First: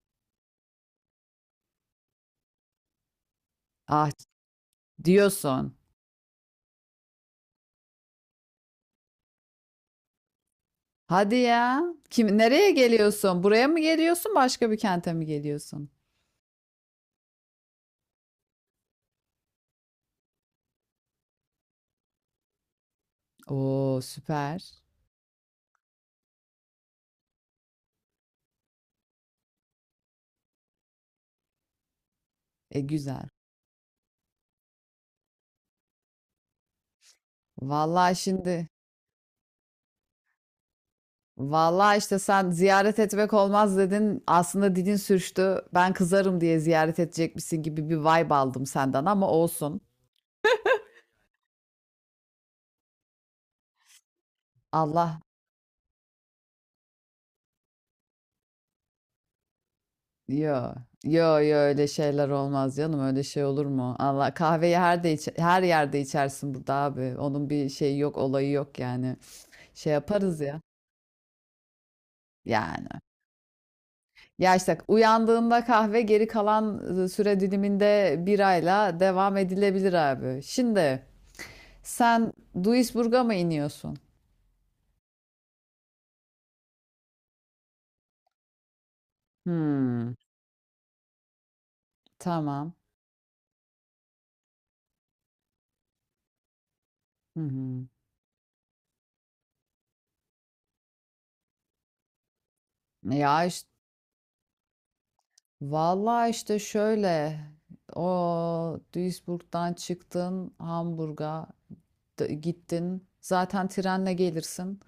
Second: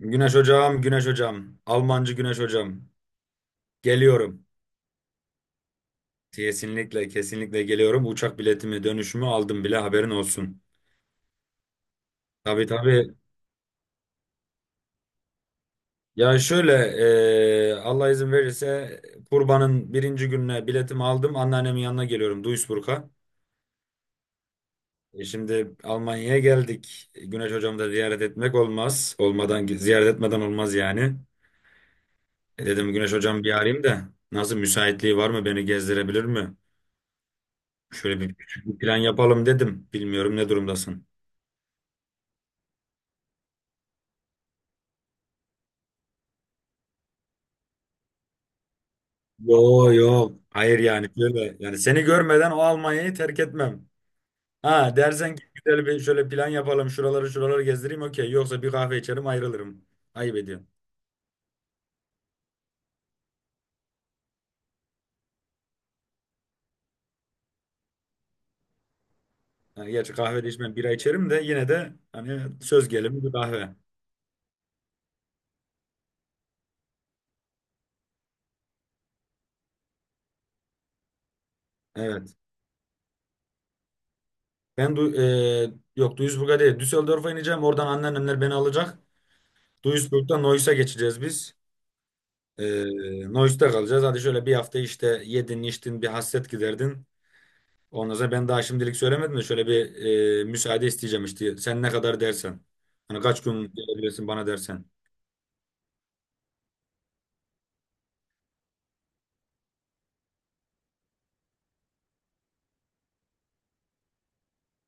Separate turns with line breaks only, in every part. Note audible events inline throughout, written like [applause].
Güneş hocam, Güneş hocam. Almancı Güneş hocam.
Ah
Geliyorum.
diyorsun.
Kesinlikle, kesinlikle geliyorum. Uçak biletimi, dönüşümü aldım bile, haberin olsun.
Hadi ya. Kim
Tabii
nereye
tabii.
geliyorsun? Buraya mı geliyorsun? Başka bir kente mi geliyorsun?
Ya şöyle, Allah izin verirse kurbanın birinci gününe biletimi aldım. Anneannemin yanına geliyorum Duisburg'a.
Oo süper.
E, şimdi Almanya'ya geldik. Güneş hocamı da ziyaret etmek olmaz. Olmadan, ziyaret etmeden olmaz yani. E,
E
dedim Güneş
güzel.
hocam bir arayayım da nasıl, müsaitliği var mı, beni gezdirebilir mi?
Vallahi
Şöyle bir küçük
şimdi
bir plan yapalım dedim. Bilmiyorum ne durumdasın.
vallahi işte sen ziyaret etmek olmaz dedin. Aslında dilin sürçtü. Ben kızarım diye ziyaret edecekmişsin gibi bir vibe aldım senden ama olsun.
Yo yo. Hayır, yani şöyle yani seni görmeden o Almanya'yı terk etmem. Ha,
Allah
dersen ki güzel bir şöyle plan yapalım, şuraları şuraları gezdireyim, okey. Yoksa bir kahve içerim, ayrılırım. Ayıp ediyorum.
yo, yo öyle şeyler olmaz canım, öyle şey olur mu? Allah kahveyi her yerde içersin burada abi. Onun bir şeyi yok, olayı yok yani.
Yani
Şey
gerçi
yaparız
kahve de
ya.
içmem, bira içerim, de yine de hani
Yani.
söz gelimi bir kahve.
Ya işte uyandığında kahve, geri kalan süre diliminde birayla devam edilebilir abi. Şimdi sen
Evet.
Duisburg'a mı iniyorsun?
Yok, Duisburg'a değil, Düsseldorf'a ineceğim. Oradan anneannemler beni alacak.
Hmm,
Duisburg'dan Neuss'a geçeceğiz biz.
tamam.
Ee, Nois'ta kalacağız. Hadi şöyle bir hafta işte yedin içtin, bir hasret giderdin.
Hı hı.
Ondan sonra ben daha şimdilik söylemedim de şöyle bir müsaade isteyeceğim işte. Sen ne kadar dersen. Hani kaç
Ya
gün
işte
gelebilirsin bana dersen.
vallahi işte şöyle o Duisburg'dan çıktın, Hamburg'a gittin, zaten trenle gelirsin.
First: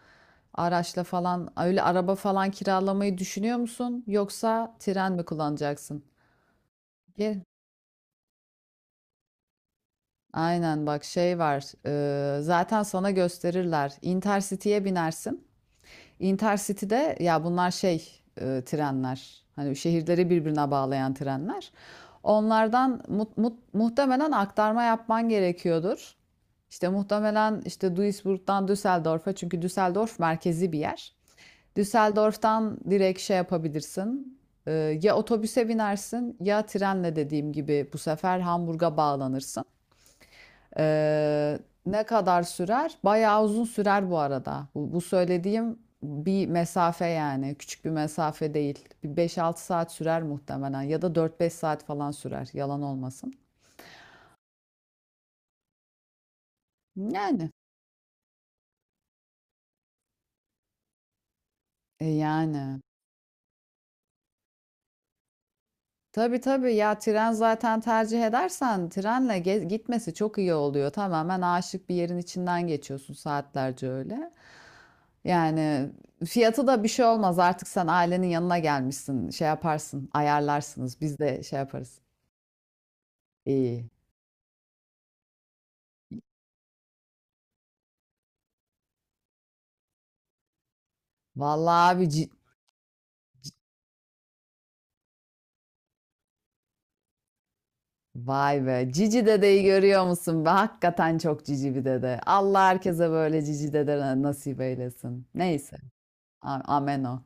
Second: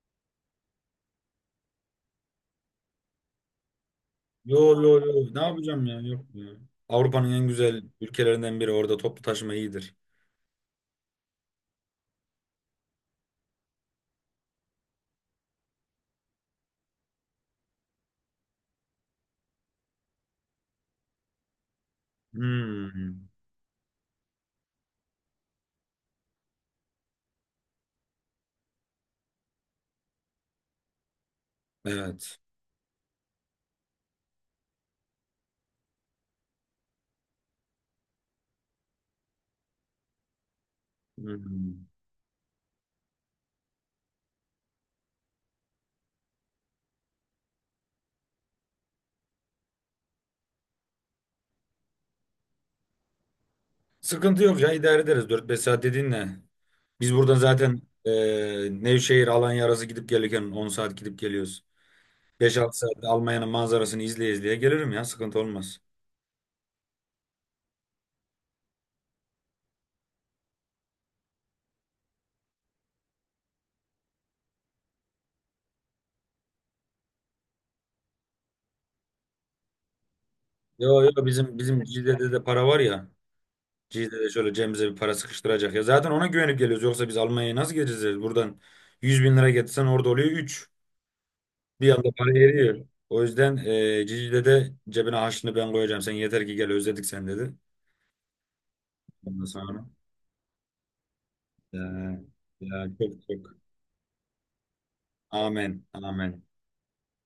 Araçla falan, öyle araba falan kiralamayı düşünüyor musun,
Yo
yoksa
yo
tren mi
yo, ne yapacağım ya,
kullanacaksın?
yok ya. Avrupa'nın
Ge-
en güzel ülkelerinden biri, orada toplu taşıma iyidir.
Aynen, bak şey var, zaten sana gösterirler, Intercity'ye binersin. Intercity'de ya bunlar şey, trenler. Hani şehirleri birbirine bağlayan trenler. Onlardan
Hmm,
muhtemelen aktarma yapman gerekiyordur. İşte muhtemelen işte Duisburg'dan Düsseldorf'a, çünkü Düsseldorf merkezi bir yer.
evet.
Düsseldorf'tan direkt şey yapabilirsin. E, ya otobüse binersin, ya trenle dediğim gibi bu sefer Hamburg'a bağlanırsın. Ee,
Hmm.
ne kadar sürer? Bayağı uzun sürer bu arada. Bu söylediğim bir mesafe yani. Küçük bir mesafe değil. Bir 5-6 saat sürer muhtemelen. Ya da 4-5 saat falan sürer. Yalan olmasın.
Sıkıntı yok ya, idare ederiz. 4-5 saat dediğin ne? Biz buradan
Yani.
zaten Nevşehir Alanya arası gidip gelirken 10 saat gidip geliyoruz.
E
5-6
yani.
saatte Almanya'nın manzarasını izleye izleye gelirim ya. Sıkıntı olmaz.
Tabii tabii, ya tren zaten, tercih edersen trenle gitmesi çok iyi oluyor. Tamamen aşık bir yerin içinden geçiyorsun saatlerce öyle. Yani fiyatı da bir şey olmaz. Artık sen ailenin yanına gelmişsin. Şey yaparsın, ayarlarsınız.
Yo
Biz
yo,
de şey
bizim
yaparız.
Cizre'de de para var ya.
İyi.
Cizre'de şöyle cebimize bir para sıkıştıracak ya. Zaten ona güvenip geliyoruz. Yoksa biz Almanya'ya nasıl geleceğiz? Yani buradan 100 bin lira getirsen orada oluyor üç...
Vallahi
Bir
abi,
anda para eriyor. O yüzden Cizre'de cebine harçlığını ben koyacağım. Sen yeter ki gel, özledik, sen dedi.
vay be. Cici
Ondan
dedeyi
sonra.
görüyor musun be? Hakikaten çok cici bir
Ya,
dede. Allah
ya
herkese
çok
böyle
çok.
cici dede nasip eylesin. Neyse.
Amen. Amen.
Amen o.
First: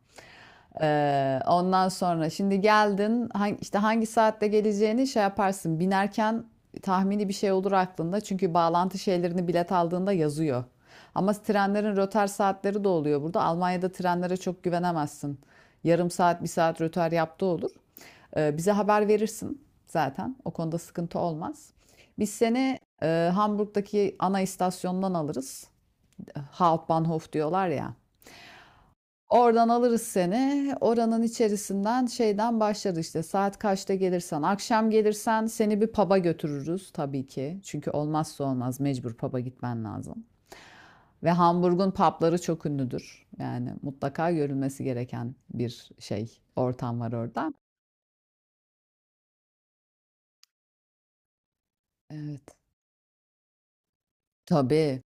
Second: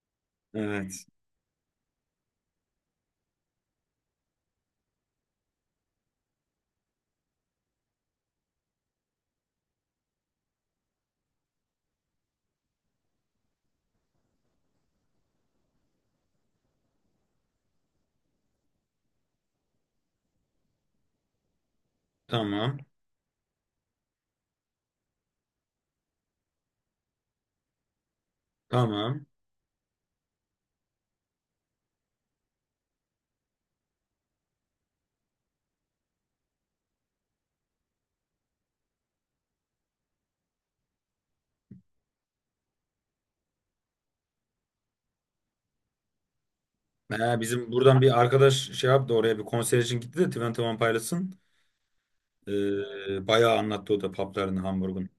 Evet.
Ondan sonra şimdi geldin, işte hangi saatte geleceğini şey yaparsın binerken, tahmini bir şey olur aklında çünkü bağlantı şeylerini bilet aldığında yazıyor. Ama trenlerin rötar saatleri de oluyor burada. Almanya'da trenlere çok güvenemezsin. Yarım saat, bir saat rötar yaptığı olur. Bize haber verirsin zaten. O konuda sıkıntı olmaz. Biz seni
Tamam.
Hamburg'daki ana istasyondan alırız. Hauptbahnhof diyorlar ya.
Tamam.
Oradan alırız seni. Oranın içerisinden şeyden başlarız işte. Saat kaçta gelirsen, akşam gelirsen seni bir pub'a götürürüz tabii ki. Çünkü olmazsa olmaz, mecbur pub'a gitmen lazım. Ve Hamburg'un pub'ları çok ünlüdür. Yani mutlaka görülmesi gereken bir şey, ortam var
Ee,
orada.
bizim buradan bir arkadaş şey yaptı, oraya bir konser için gitti de, Twenty One Pilots'ın.
Evet.
Bayağı anlattı o da paplarını
Tabii.
Hamburg'un.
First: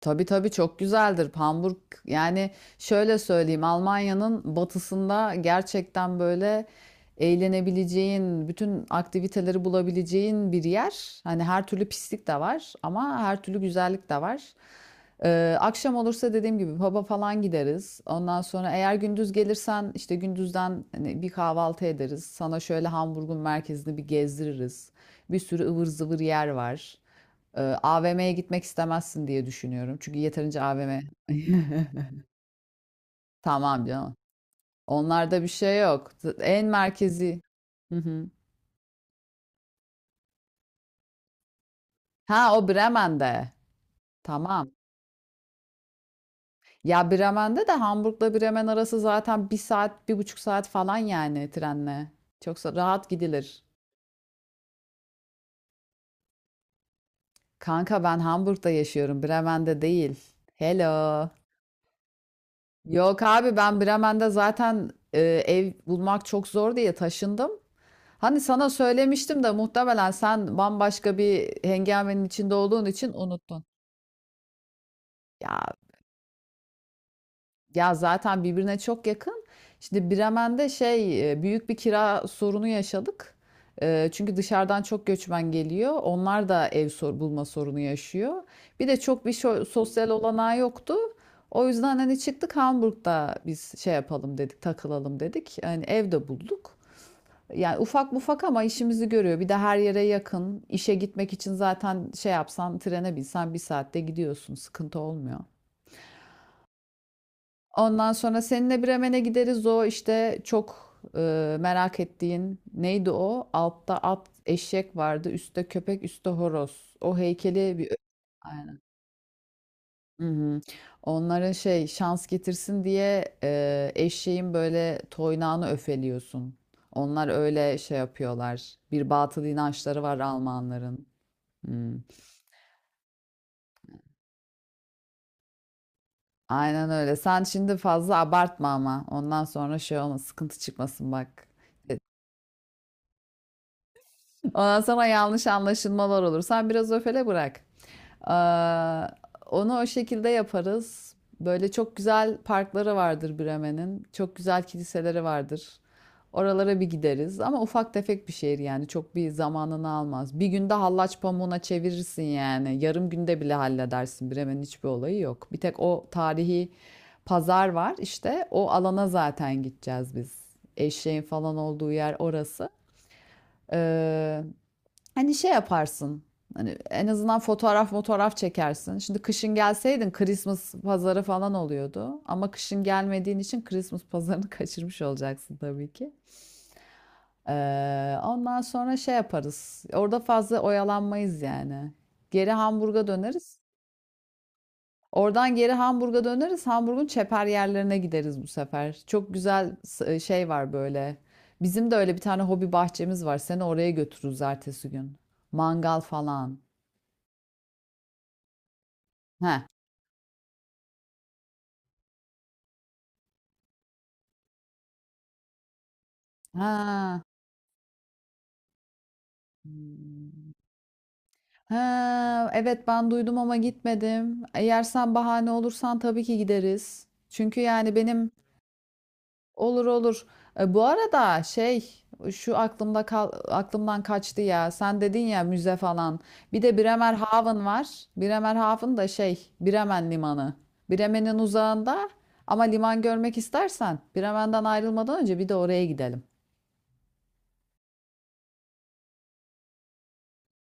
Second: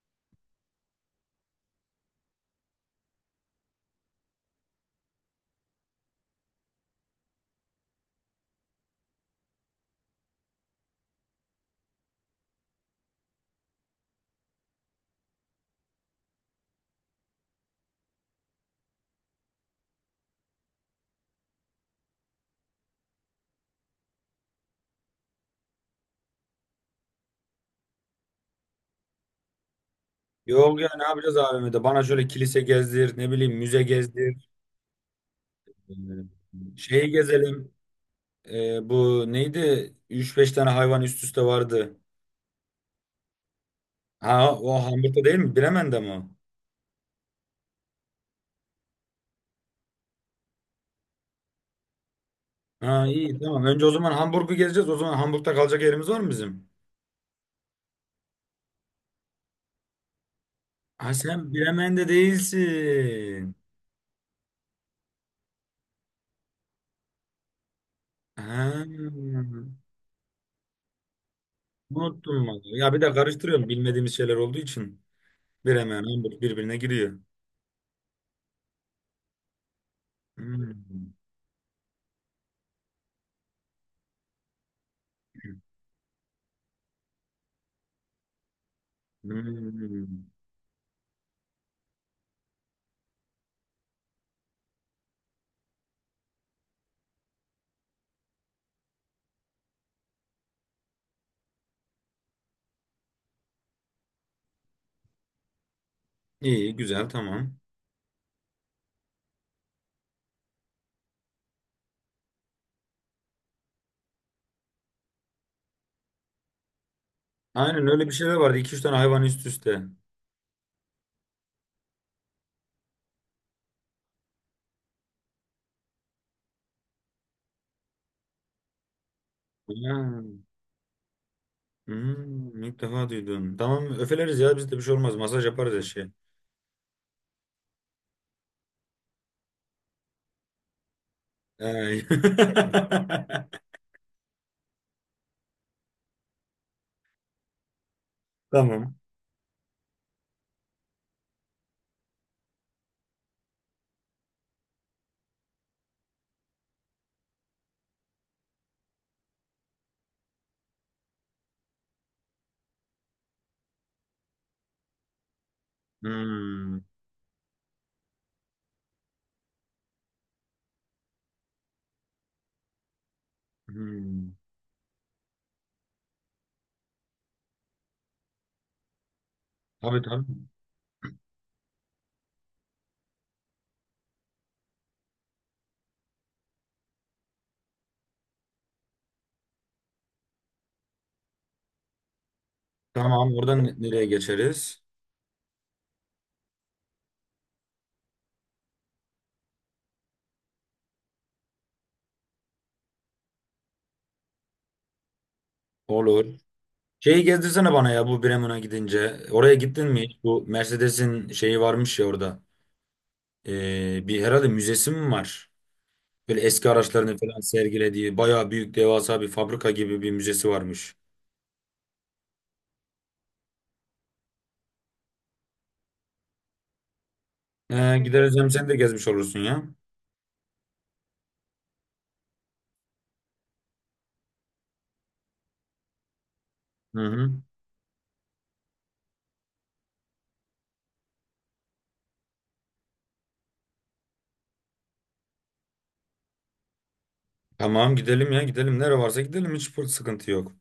Tabii tabii çok güzeldir. Hamburg yani şöyle söyleyeyim, Almanya'nın batısında gerçekten böyle eğlenebileceğin, bütün aktiviteleri bulabileceğin bir yer. Hani her türlü pislik de var ama her türlü güzellik de var. Akşam olursa dediğim gibi pub'a falan gideriz. Ondan sonra eğer gündüz gelirsen işte gündüzden hani bir kahvaltı ederiz. Sana şöyle Hamburg'un merkezini bir gezdiririz. Bir sürü ıvır zıvır yer var. AVM'ye gitmek istemezsin diye düşünüyorum. Çünkü yeterince
Yok ya,
AVM.
ne yapacağız
[laughs]
AVM'de? Bana şöyle kilise gezdir, ne bileyim müze
Tamam canım.
gezdir.
Onlarda bir şey
Ee,
yok. En
şeyi
merkezi.
gezelim.
Hı hı.
Bu neydi? Üç beş tane hayvan üst üste vardı.
Ha, o Bremen'de.
Ha,
Tamam.
o Hamburg'da değil mi? Bremen'de mi o?
Ya Bremen'de de Hamburg'la Bremen arası zaten bir saat, bir buçuk saat falan, yani trenle. Çok
Ha
rahat
iyi,
gidilir.
tamam. Önce o zaman Hamburg'u gezeceğiz. O zaman Hamburg'da kalacak yerimiz var mı bizim?
Kanka ben Hamburg'da yaşıyorum, Bremen'de değil.
Ha,
Hello.
sen Bremen'de
Yok abi,
değilsin.
ben Bremen'de zaten ev bulmak çok zor diye taşındım. Hani sana
Ha.
söylemiştim de muhtemelen sen bambaşka bir hengamenin
Unuttum
içinde
vallahi.
olduğun
Ya bir
için
de
unuttun.
karıştırıyorum bilmediğimiz şeyler olduğu için.
Ya,
Bir hemen Hamburg birbirine giriyor.
ya zaten birbirine çok yakın. Şimdi Bremen'de
Hmm.
şey, büyük bir kira sorunu yaşadık. Çünkü dışarıdan çok göçmen geliyor. Onlar da ev bulma sorunu yaşıyor. Bir de çok bir sosyal
Hmm.
olanağı yoktu. O yüzden hani çıktık, Hamburg'da biz şey yapalım dedik, takılalım dedik. Hani evde bulduk. Yani ufak mufak ama işimizi görüyor. Bir de her yere yakın. İşe gitmek için zaten şey yapsan, trene binsen bir saatte gidiyorsun. Sıkıntı olmuyor.
İyi, güzel, tamam.
Ondan sonra seninle Bremen'e gideriz. O işte çok merak ettiğin neydi o? Altta at, eşek vardı. Üstte köpek, üstte horoz. O heykeli
Aynen,
bir...
öyle bir şeyler vardı. İki
Aynen.
üç tane hayvan üst üste.
Hı hı. Onlara şey, şans getirsin diye eşeğin böyle toynağını öfeliyorsun. Onlar öyle şey yapıyorlar. Bir batıl inançları var
Ha.
Almanların. Hmm.
Hmm, ilk defa duydum. Tamam, öfeleriz ya, bizde bir şey olmaz. Masaj yaparız eşeğe.
Aynen öyle. Sen şimdi fazla abartma ama. Ondan sonra şey olma, sıkıntı çıkmasın bak. E,
Ee, [laughs]
Ondan sonra yanlış anlaşılmalar olur. Sen biraz öfele, bırak.
Tamam.
Ee, onu o şekilde yaparız. Böyle çok güzel parkları vardır Bremen'in. Çok güzel kiliseleri vardır. Oralara bir gideriz. Ama ufak tefek bir şehir yani. Çok bir zamanını almaz. Bir günde hallaç pamuğuna çevirirsin yani. Yarım günde bile halledersin. Bremen'in hiçbir olayı yok. Bir tek o tarihi
Hmm.
pazar var işte. O alana zaten gideceğiz biz. Eşeğin falan olduğu yer orası.
Hmm.
Ee, Hani şey yaparsın. Hani en azından fotoğraf çekersin. Şimdi kışın
Tabii
gelseydin
tabii.
Christmas pazarı falan oluyordu. Ama kışın gelmediğin için Christmas pazarını [laughs] kaçırmış olacaksın tabii ki. Ondan sonra şey yaparız. Orada fazla oyalanmayız yani. Geri Hamburg'a
Tamam,
döneriz.
oradan nereye geçeriz?
Oradan geri Hamburg'a döneriz. Hamburg'un çeper yerlerine gideriz bu sefer. Çok güzel şey var böyle. Bizim de öyle bir tane hobi bahçemiz var. Seni oraya götürürüz ertesi gün. Mangal
Olur.
falan.
Şeyi gezdirsene bana ya bu Bremen'a gidince. Oraya
Heh.
gittin mi hiç? Bu Mercedes'in şeyi varmış ya orada. Bir herhalde müzesi mi var? Böyle eski araçlarını
Ha.
falan sergilediği bayağı büyük devasa bir fabrika gibi bir müzesi
Hımm.
varmış.
Ha, evet ben duydum ama gitmedim. Eğer sen bahane olursan tabii ki gideriz. Çünkü yani
Ee,
benim
gideriz hem sen de gezmiş olursun ya.
olur olur. E, bu arada şey, şu aklımdan kaçtı ya. Sen dedin ya müze falan. Bir de
Hı hı.
Bremerhaven var. Bremerhaven da şey, Bremen limanı. Bremen'in uzağında ama liman görmek istersen, Bremen'den ayrılmadan önce bir de oraya gidelim.
Tamam, gidelim ya gidelim. Nere varsa gidelim, hiç sıkıntı yok.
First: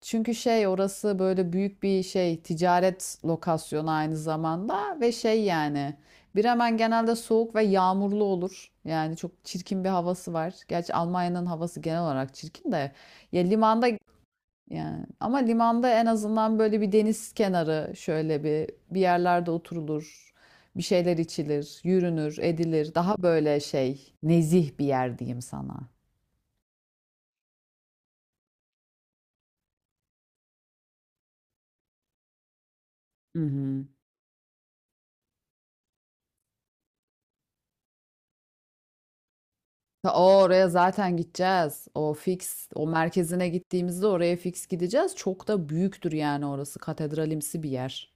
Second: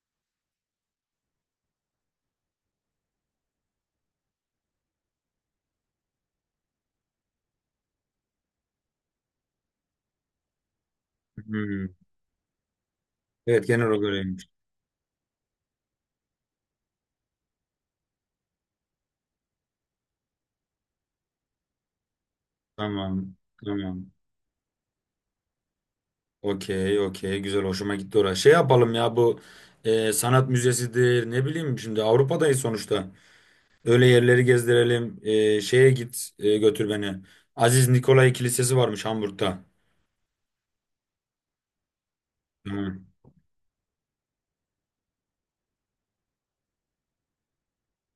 Çünkü şey, orası böyle büyük bir şey ticaret lokasyonu aynı zamanda ve şey yani Bremen genelde soğuk ve yağmurlu olur. Yani çok çirkin bir havası var. Gerçi Almanya'nın havası
Hmm.
genel olarak çirkin de, ya
Evet, genel
limanda,
olarak öyleymiş.
yani ama limanda en azından böyle bir deniz kenarı, şöyle bir yerlerde oturulur. Bir şeyler içilir, yürünür, edilir. Daha
Tamam.
böyle
Tamam.
şey, nezih bir yer diyeyim sana.
Okey okey, güzel, hoşuma gitti orası. Şey yapalım ya bu sanat müzesidir, ne bileyim, şimdi Avrupa'dayız sonuçta.
Hı hı.
Öyle yerleri gezdirelim. Götür beni. Aziz Nikolay Kilisesi varmış Hamburg'da.
O oraya zaten gideceğiz. O fix, o
Hı.
merkezine gittiğimizde oraya fix gideceğiz. Çok da büyüktür yani orası. Katedralimsi bir yer.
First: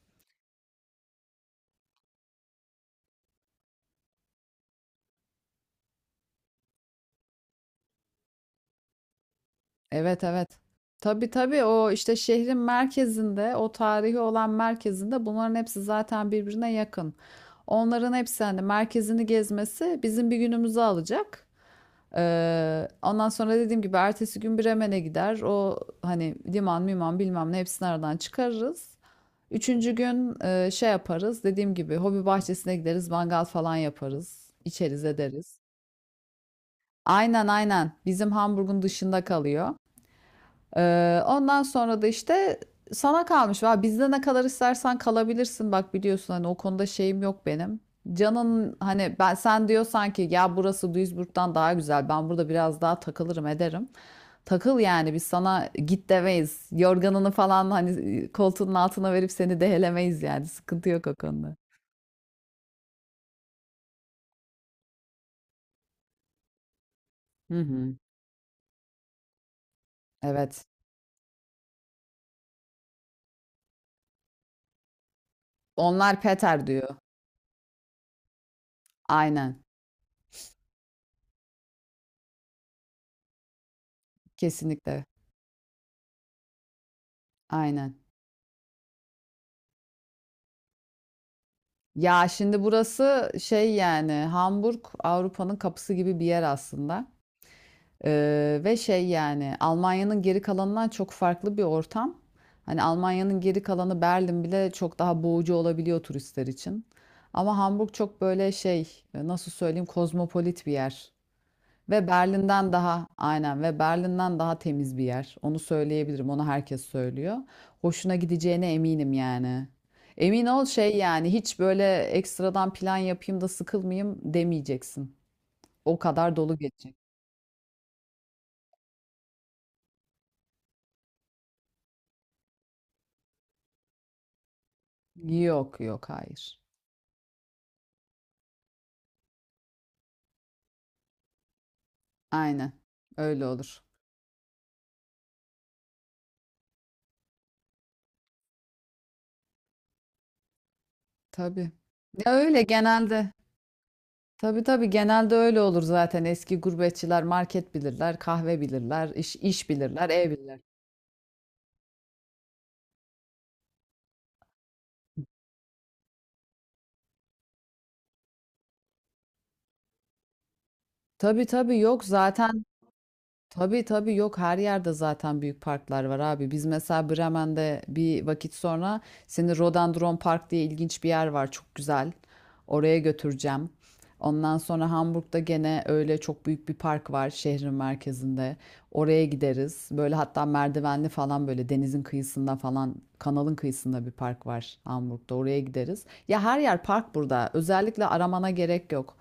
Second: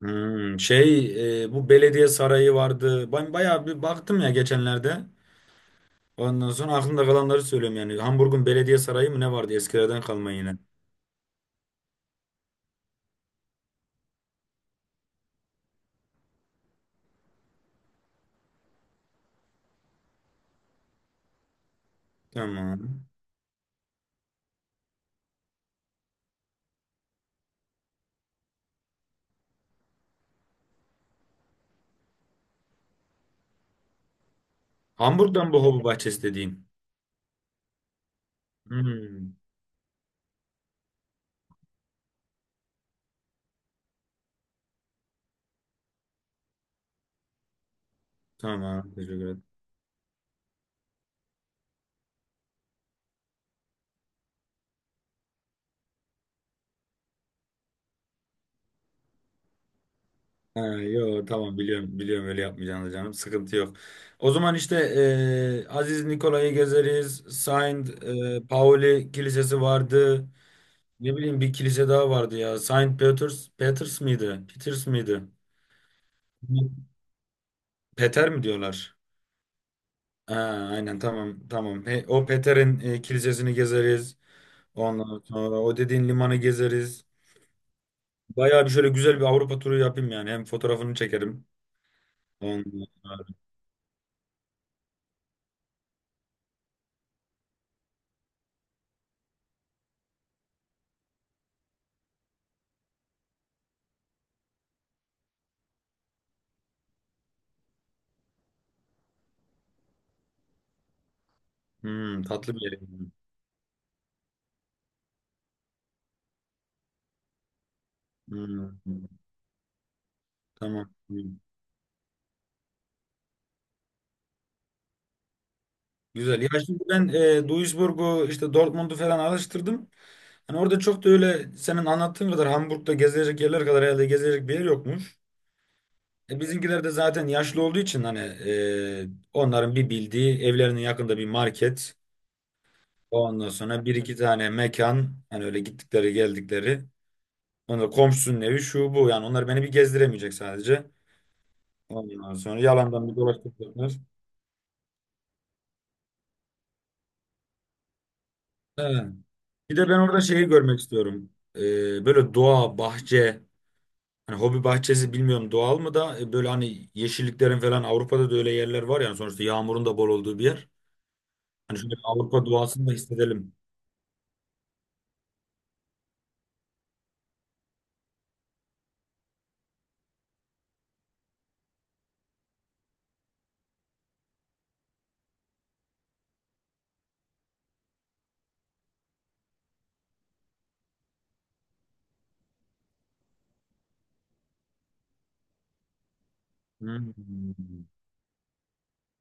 Hmm, şey, bu belediye sarayı vardı. Ben bayağı bir baktım ya geçenlerde. Ondan sonra aklımda kalanları söylüyorum yani. Hamburg'un belediye sarayı mı ne vardı eskilerden
Evet
kalma
evet.
yine.
Tabii tabii, o işte şehrin merkezinde, o tarihi olan merkezinde bunların hepsi zaten birbirine yakın. Onların hepsi, hani merkezini gezmesi bizim bir günümüzü alacak.
Tamam.
Ondan sonra dediğim gibi ertesi gün Bremen'e gider. O hani liman, miman bilmem ne hepsini aradan çıkarırız. Üçüncü gün şey yaparız. Dediğim gibi hobi bahçesine gideriz. Mangal falan yaparız. İçeriz
Hamburg'dan
ederiz.
bu hobi bahçesi dediğin.
Aynen aynen. Bizim Hamburg'un dışında
Hmm.
kalıyor. Ondan sonra da işte sana kalmış. Va bizde ne kadar istersen kalabilirsin. Bak biliyorsun hani o konuda şeyim yok benim. Canın
Tamam. Teşekkür
hani ben
ederim.
sen diyor sanki ya, burası Duisburg'dan daha güzel. Ben burada biraz daha takılırım ederim. Takıl yani, biz sana git demeyiz. Yorganını falan hani koltuğunun altına verip seni dehelemeyiz yani.
Ha,
Sıkıntı yok o
yo,
konuda.
tamam, biliyorum, biliyorum öyle yapmayacağını canım, sıkıntı yok. O zaman işte Aziz Nikola'yı gezeriz.
Hı hı.
Saint Pauli Kilisesi vardı.
Evet.
Ne bileyim, bir kilise daha vardı ya. Saint Peters miydi? Peters miydi?
Onlar Peter diyor.
Peter mi diyorlar?
Aynen.
Ha, aynen, tamam tamam. He, o Peter'in kilisesini gezeriz.
Kesinlikle.
Ondan sonra o dediğin limanı gezeriz.
Aynen.
Bayağı bir şöyle güzel bir Avrupa turu yapayım yani. Hem fotoğrafını çekerim.
Ya şimdi
Ondan sonra-
burası şey yani, Hamburg Avrupa'nın kapısı gibi bir yer aslında. Ve şey yani Almanya'nın geri kalanından çok farklı bir ortam. Hani Almanya'nın geri kalanı, Berlin bile çok daha boğucu olabiliyor turistler için. Ama Hamburg çok böyle şey, nasıl söyleyeyim, kozmopolit bir yer. Ve
Hmm, tatlı bir
Berlin'den
yer.
daha aynen, ve Berlin'den daha temiz bir yer. Onu söyleyebilirim. Onu herkes söylüyor. Hoşuna gideceğine
Hmm.
eminim yani. Emin ol
Tamam.
şey yani,
Tamam.
hiç böyle ekstradan plan yapayım da sıkılmayayım demeyeceksin. O kadar
Güzel.
dolu
Ya şimdi
geçecek.
ben Duisburg'u işte Dortmund'u falan araştırdım. Hani orada çok da öyle senin anlattığın kadar Hamburg'da gezilecek yerler kadar herhalde gezilecek bir yer yokmuş.
Yok yok,
E,
hayır.
bizimkiler de zaten yaşlı olduğu için hani onların bir bildiği evlerinin yakında bir market.
Aynen. Öyle
Ondan
olur.
sonra bir iki tane mekan hani öyle gittikleri geldikleri. Ondan komşusunun evi şu bu, yani onlar beni bir gezdiremeyecek sadece.
Tabii. Ya
Ondan sonra
öyle
yalandan bir
genelde.
dolaştıracaklar.
Tabii tabii genelde öyle olur zaten. Eski gurbetçiler market bilirler, kahve
Evet.
bilirler, iş
Bir de ben
bilirler,
orada
ev
şeyi
bilirler.
görmek istiyorum. Böyle doğa, bahçe, hani hobi bahçesi, bilmiyorum doğal mı da böyle hani yeşilliklerin falan, Avrupa'da da öyle yerler var yani sonuçta, yağmurun da bol olduğu bir yer.
Tabii
Hani
tabii
şöyle bir
yok
Avrupa
zaten
doğasını da hissedelim.
Tabii tabii yok, her yerde zaten büyük parklar var abi. Biz mesela Bremen'de bir vakit sonra seni Rhododendron Park diye, ilginç bir yer var çok güzel. Oraya götüreceğim. Ondan sonra Hamburg'da gene öyle çok büyük bir park var şehrin merkezinde. Oraya gideriz. Böyle hatta merdivenli falan, böyle denizin kıyısında falan, kanalın kıyısında bir park var Hamburg'da. Oraya gideriz. Ya her yer park burada.
Hmm.
Özellikle aramana gerek yok.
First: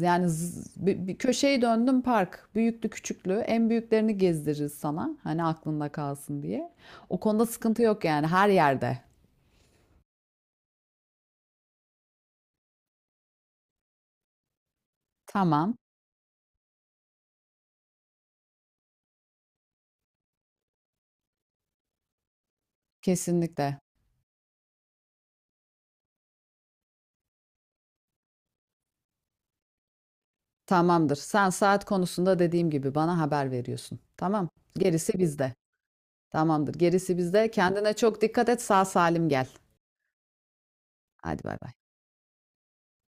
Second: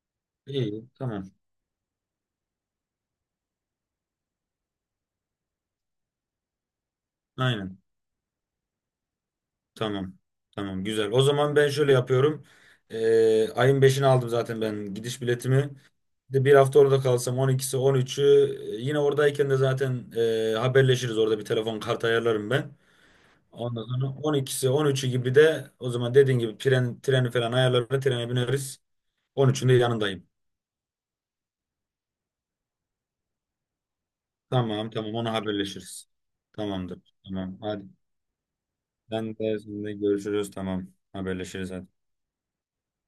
Yani
İyi,
bir
tamam.
köşeyi döndüm park. Büyüklü küçüklü. En büyüklerini gezdiririz sana. Hani aklında kalsın diye. O konuda
Aynen.
sıkıntı yok yani her yerde.
Tamam. Tamam, güzel. O zaman ben şöyle yapıyorum. Ayın beşini aldım zaten ben, gidiş biletimi.
Tamam.
Bir de bir hafta orada kalsam 12'si 13'ü, yine oradayken de zaten haberleşiriz, orada bir telefon kart ayarlarım ben.
Kesinlikle.
Ondan sonra 12'si 13'ü gibi de, o zaman dediğin gibi tren, treni falan ayarlarız. Trene bineriz. 13'ünde yanındayım.
Tamamdır. Sen saat konusunda dediğim gibi bana haber veriyorsun. Tamam.
Tamam tamam,
Gerisi
onu
bizde.
haberleşiriz.
Tamamdır.
Tamamdır.
Gerisi bizde.
Tamam hadi.
Kendine çok dikkat et. Sağ salim
Ben
gel.
de sizinle görüşürüz. Tamam,
Hadi bay
haberleşiriz
bay.
hadi.